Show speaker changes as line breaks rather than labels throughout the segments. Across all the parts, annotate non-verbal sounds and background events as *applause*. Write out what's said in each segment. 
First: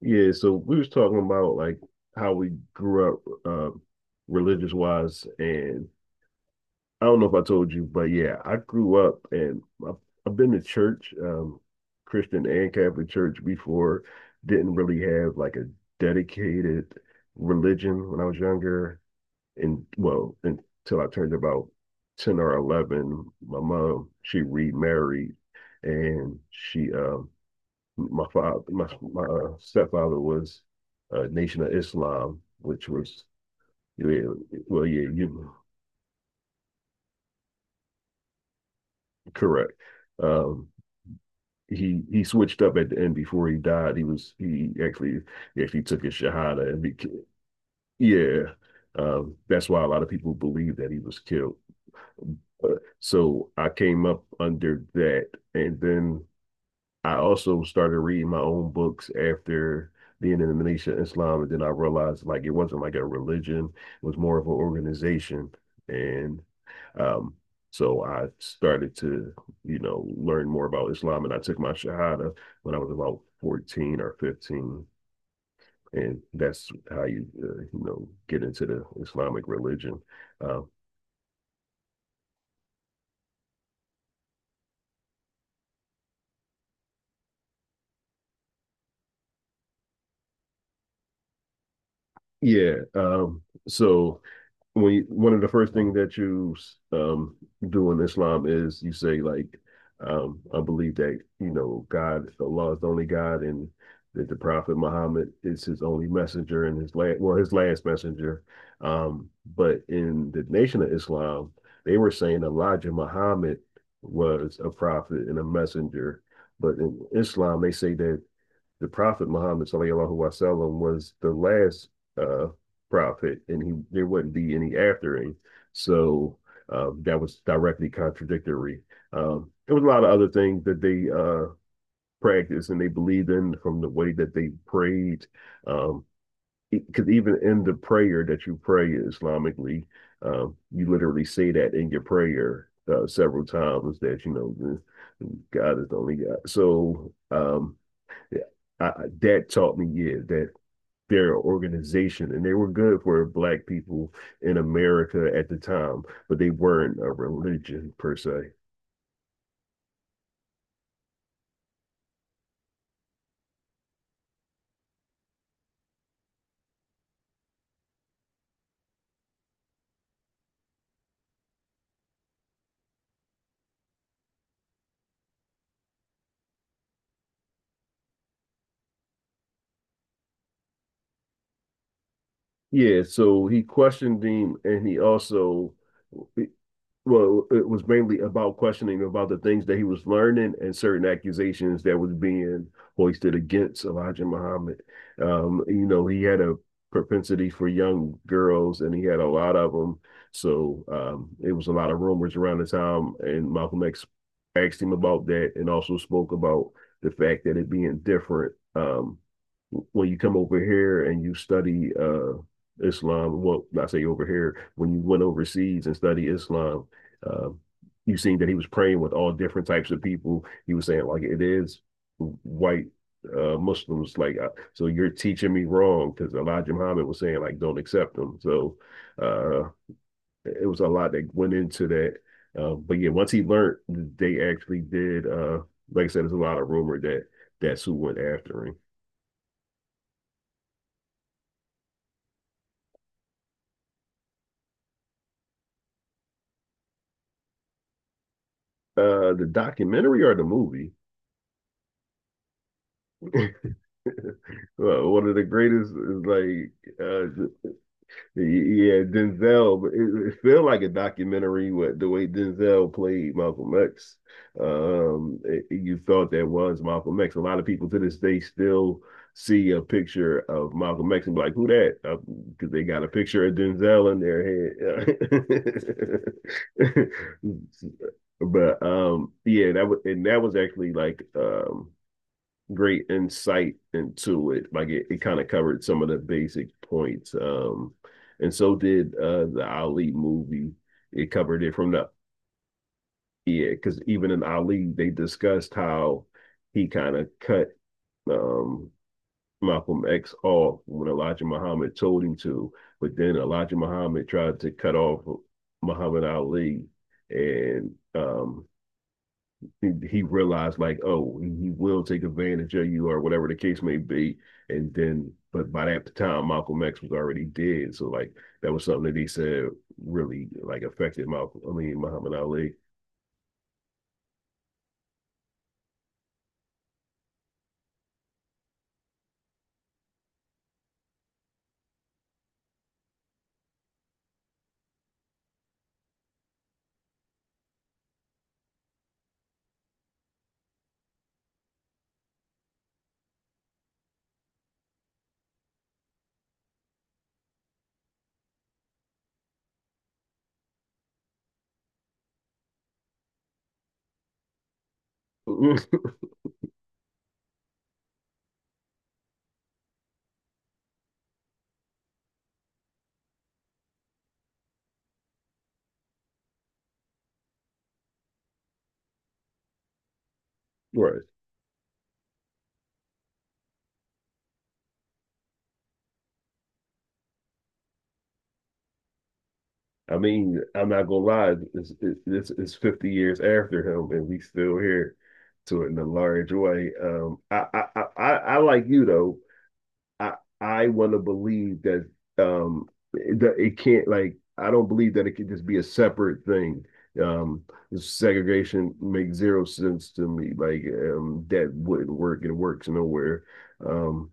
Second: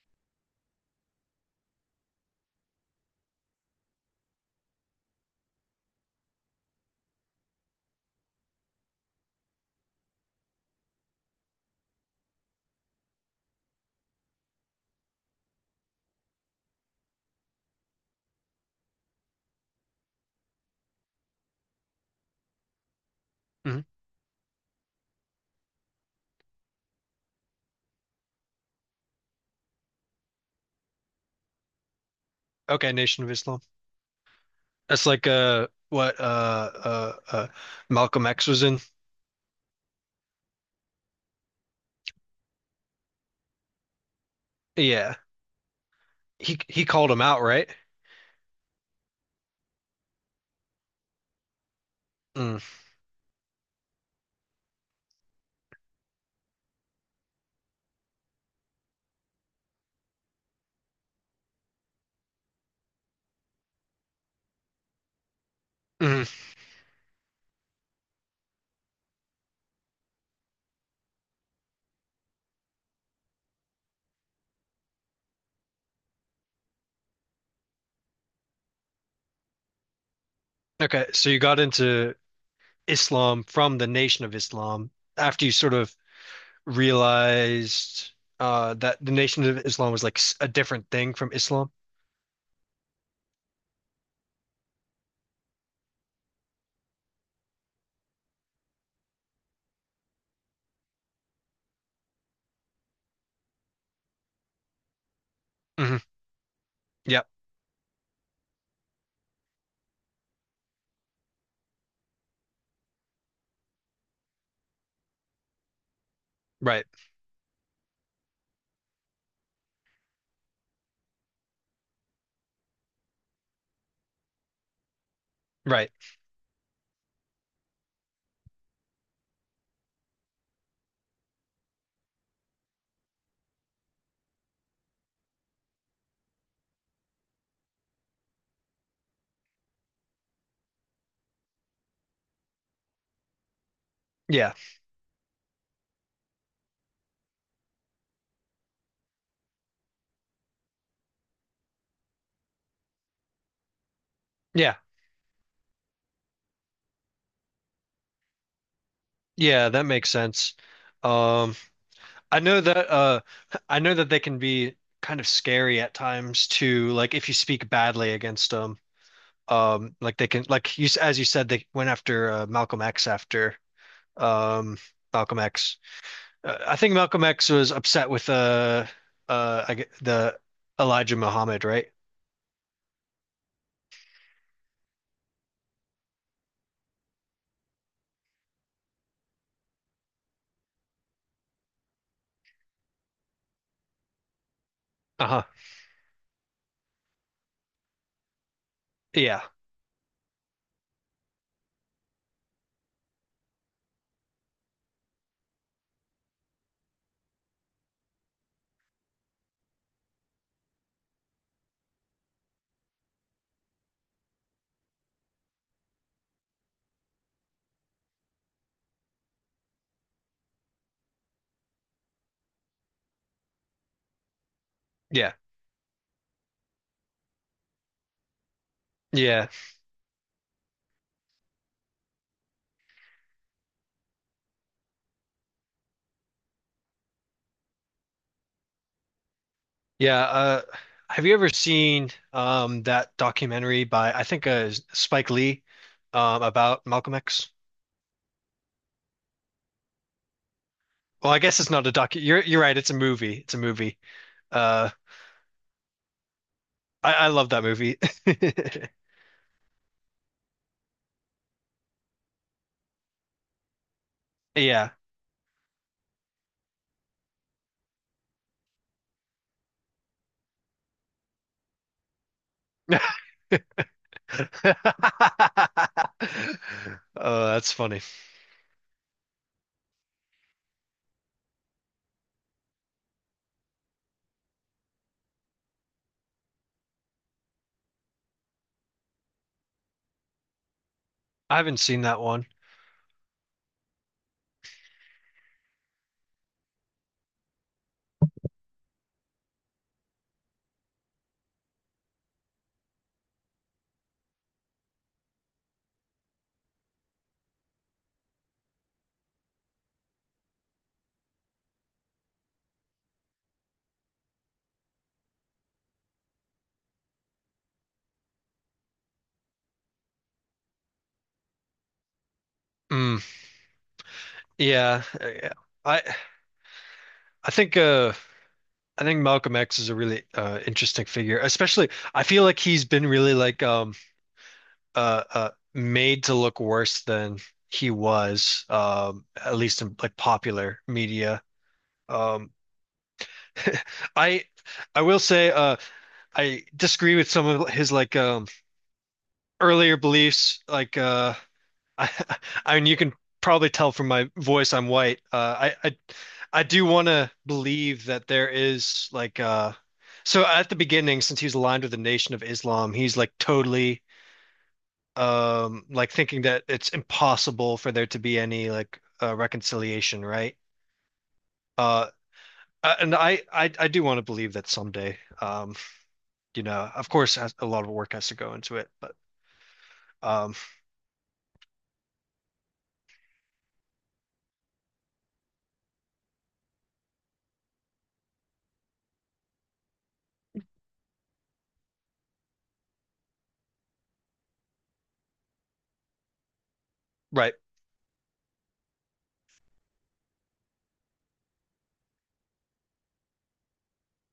Yeah, so we was talking about like how we grew up religious wise, and I don't know if I told you, but yeah, I grew up and I've been to church, Christian and Catholic church before. Didn't really have like a dedicated religion when I was younger, and well, until I turned about 10 or 11, my
Mhm.
mom, she remarried and she, my father, my stepfather was Nation of Islam, which
Okay, Nation
was,
of Islam.
yeah, well,
That's
yeah,
like
you,
what Malcolm X was in.
correct. Um, he switched up at the end before he died. He was he
Yeah.
actually he actually took his
He
shahada and
he called him
became.
out, right?
Yeah. That's why a lot of people believe that he was killed.
Mm.
So I came up under that, and then I also started reading my own books after being in the Militia Islam, and then I realized like it wasn't like a religion, it was more of an organization.
Mhm.
And um, so I started to, learn more about Islam, and I took my Shahada when I was about 14 or 15. And that's how you, get into the Islamic religion. Uh,
Okay, so you got into Islam from the Nation of Islam after you sort of realized that the Nation of Islam was like a different thing from Islam.
yeah. So one of the first things that you um do in Islam is you say like I believe that God Allah is the only God and that the Prophet Muhammad is his
hmm
only messenger and his last
Yep,
well his last messenger. Um, but in the Nation of Islam, they were saying Elijah Muhammad was a prophet and a messenger. But
right.
in Islam, they say that the Prophet Muhammad sallallahu alaihi wasallam was the last uh, prophet, and he there wouldn't be any after him.
Right.
So that was directly contradictory. There was a lot of other things that they practiced and they believed in from the way that they prayed. Um, because even in the prayer that you pray Islamically, you literally say that in your prayer several times that you
Yeah.
know God is the only God. So yeah. I, Dad taught me, yeah, that they're an organization and they were good for black people in
Yeah.
America at the time, but they weren't a religion per se.
Yeah, that makes sense. Um I know that uh I know that they can be kind of scary at times too, like if you speak badly against them. Like they can like as you said they went after Malcolm X after um Malcolm X. I think Malcolm X was upset with the Elijah Muhammad, right?
Yeah, so he questioned him and it was mainly about questioning about the things that he was learning and certain accusations that was being hoisted against Elijah Muhammad.
Uh-huh.
He had a propensity for young girls, and he had a
Yeah.
lot of them. So it was a lot of rumors around the time, and Malcolm X asked him about that, and also spoke about the fact that it being different, when you come over here and you study Islam, well, I say over here, when you went overseas and study Islam, uh, you seen that he was praying with all different types of people. He was saying like it is white, Muslims, like, so you're
Yeah.
teaching me wrong because Elijah Muhammad was saying like don't accept them. So
Yeah.
uh, it was a lot that went into that. But yeah, once he learned, they actually did. Like I said, there's a lot of rumor that that's who went after him.
Yeah, have you ever seen that documentary by I think Spike Lee about Malcolm X?
The documentary or the movie.
Well, I guess it's not a doc. You're right. It's a movie. It's a movie. Uh,
One of the greatest is like
I
uh
love that movie. *laughs*
yeah, Denzel. It feel like a documentary with the way Denzel played Malcolm X.
Yeah.
You thought that was Malcolm X. A lot of people to this day still see a picture of Malcolm X and be like, "Who that?" Because they got a
*laughs*
picture of Denzel in their head. *laughs*
Oh, that's funny.
But yeah, that was actually like great insight into it. Like it kind of covered some of the basic points. And so did the Ali movie. It
I
covered it
haven't
from
seen
the
that one.
yeah, because even in Ali, they discussed how he kind of cut um, Malcolm X off when Elijah Muhammad told him to, but then Elijah Muhammad tried to cut off Muhammad Ali, and he realized like, oh, he will take advantage of you or whatever the case may be. And then, but by that time, Malcolm X was already dead. So like that was something that he said really like affected Malcolm. I mean, Muhammad Ali.
Mm, yeah, yeah. I I think uh I think Malcolm X is a really interesting figure. Especially I feel like he's been really made to look worse than he was at least in like popular media. Um *laughs* I I will say I disagree with some of his earlier beliefs. Like *laughs* I, I mean you can probably tell from my voice I'm white. I do want to believe that there is so at the beginning since he's aligned with the Nation of Islam, he's like totally like thinking that it's impossible for there to be any like reconciliation, right?
*laughs* Right.
Uh and I do want to believe that someday, you know, of course, a lot of work has to go into it, but
I
um,
mean, I'm not gonna lie. It's 50 years after him, and we still here to it in a large way. I like you though I I want to believe that it can't. Like, I don't believe that it could just be a separate thing.
right.
Um, segregation makes zero sense to me. Like, that wouldn't work. It works nowhere. Um,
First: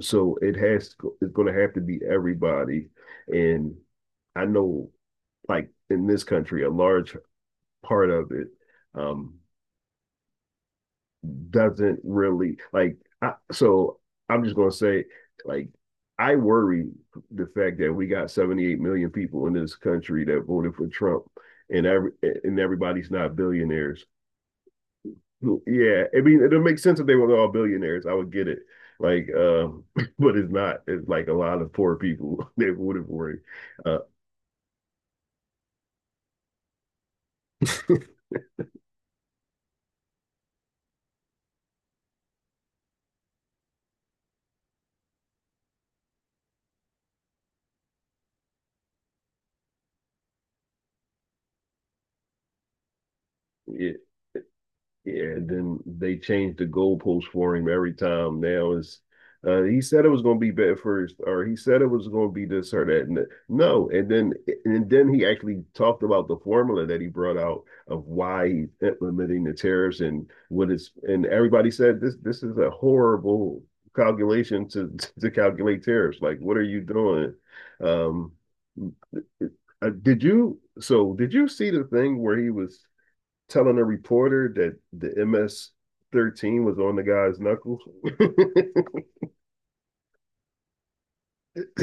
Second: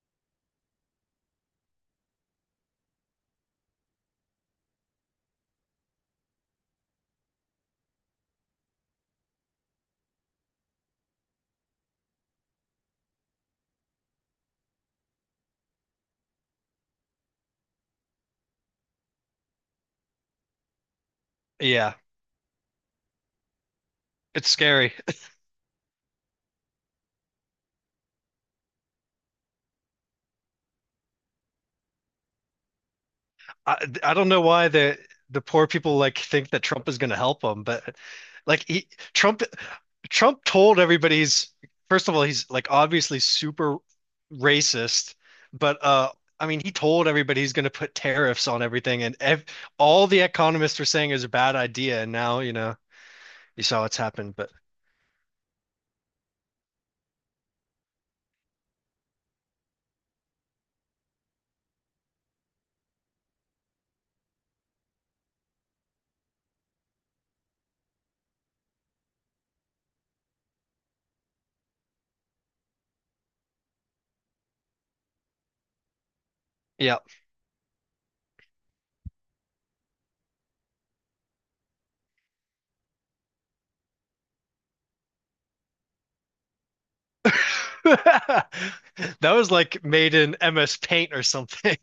so it has it's going to have to be everybody. And I know, like in this country, a large part of it, um, doesn't really like. So I'm just gonna say, like, I worry the fact that we got 78 million people in this country that voted for Trump, and
Yeah.
everybody's not billionaires.
It's scary. *laughs*
Yeah, I mean, it'll make sense if they were all billionaires. I would get it. Like, *laughs* but it's not. It's like a lot of poor people *laughs* that voted for it. Uh,
I don't know why the poor people like think that Trump is going to help them, but like he Trump Trump told everybody he's first of all he's like obviously super racist, but I mean he told everybody he's going to put tariffs on everything and ev all the economists were saying is a bad idea and now, you know, you saw
yeah,
what's happened, but
yeah, and then they changed the goalpost for him every time. Now it's He said it was going to be bad first, or he said it was going to be this or that. No, and then he actually talked about the formula that he brought out of why he's implementing the tariffs and what is. And everybody said this is a horrible calculation to *laughs* to calculate tariffs. Like, what are you
yeah.
doing? Um, did you see the thing where he was telling a reporter that the MS-13 was on the guy's knuckles. *laughs*
*laughs* That was like made in MS Paint or something.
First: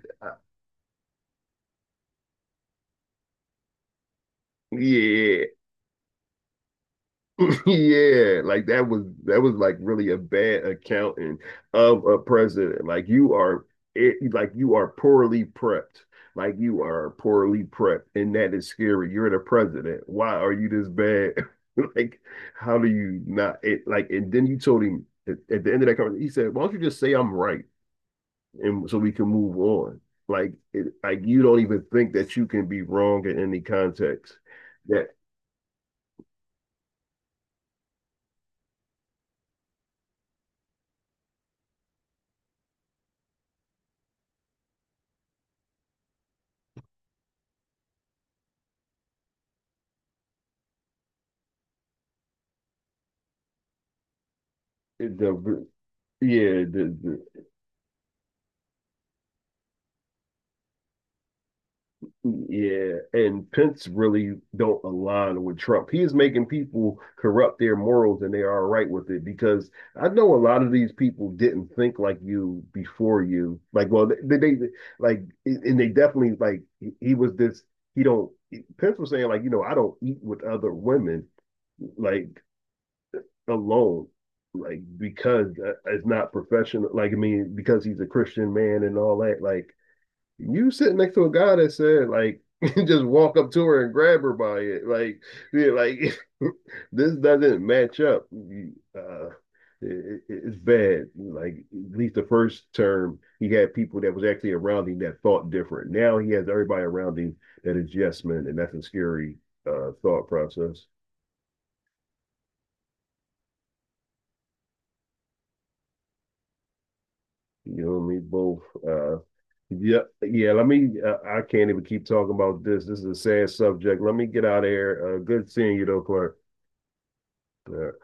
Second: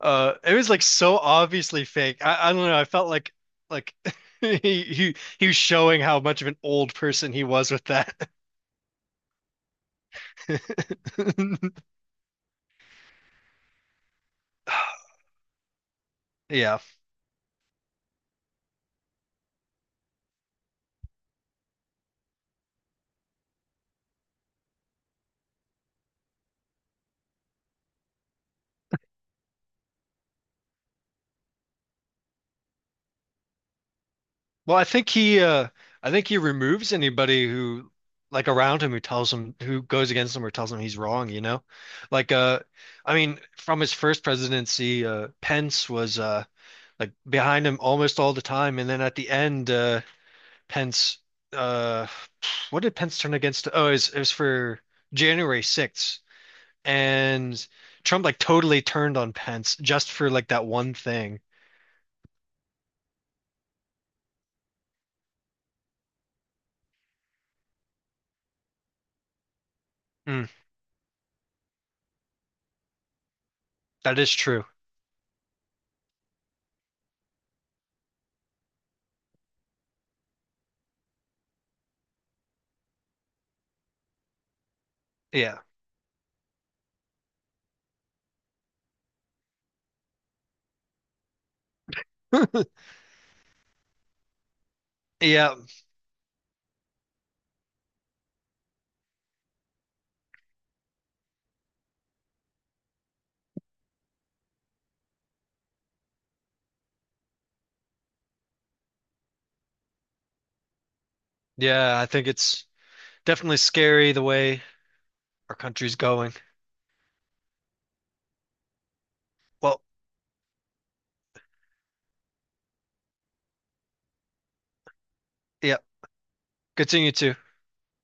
It was like so obviously fake. I don't know. I felt like *laughs*
Yeah.
he was showing how much of an old person he
*laughs*
was with that.
Yeah. Like that was like really a bad accounting
*laughs*
of a president. Like you are poorly prepped. Like
Yeah.
you are poorly prepped, and that is scary. You're the president. Why are you this bad? *laughs* Like, how do you not? Like, and then you told him at the end of that conversation, he said, "Why don't you just say I'm right?" and so we can move on. Like you don't even think that you can be wrong in any context.
Well,
That
I think he removes anybody who like around him who tells him who goes against him or tells him he's wrong, you know? Like I mean, from his first presidency, Pence was like behind him almost all the time and then at the end Pence. Uh, what did Pence turn against? Oh, it was for January
the
6th,
yeah the,
and Trump like totally turned on Pence just for like that one thing.
the yeah and Pence really don't align with Trump. He is making people corrupt their morals and they are all right with it because I know a
Mm,
lot of these people didn't think like you before you. Like, well,
that is
they,
true.
like, and they definitely like he was this, he don't, Pence was saying like I don't eat with other women, like, alone, like because
Yeah,
it's not professional. Like, I mean, because he's a Christian man and all that. Like you sitting next to a guy that said like *laughs* just walk up to her and grab her by it. Like,
yeah,
yeah, like *laughs* this doesn't match up. Uh, it's bad. Like at least the first term, he had people that was actually around him that thought different. Now he has everybody around him that is yes men, and that's a scary, thought process.
yeah. I think it's definitely scary the way our country's going.
You know what I mean? Both uh,
Well,
Yeah, yeah. Let me. I can't even keep talking about this. This is a sad subject. Let me get out of here. Good seeing
yeah.
you, though, Clark.
Continue to.
All right.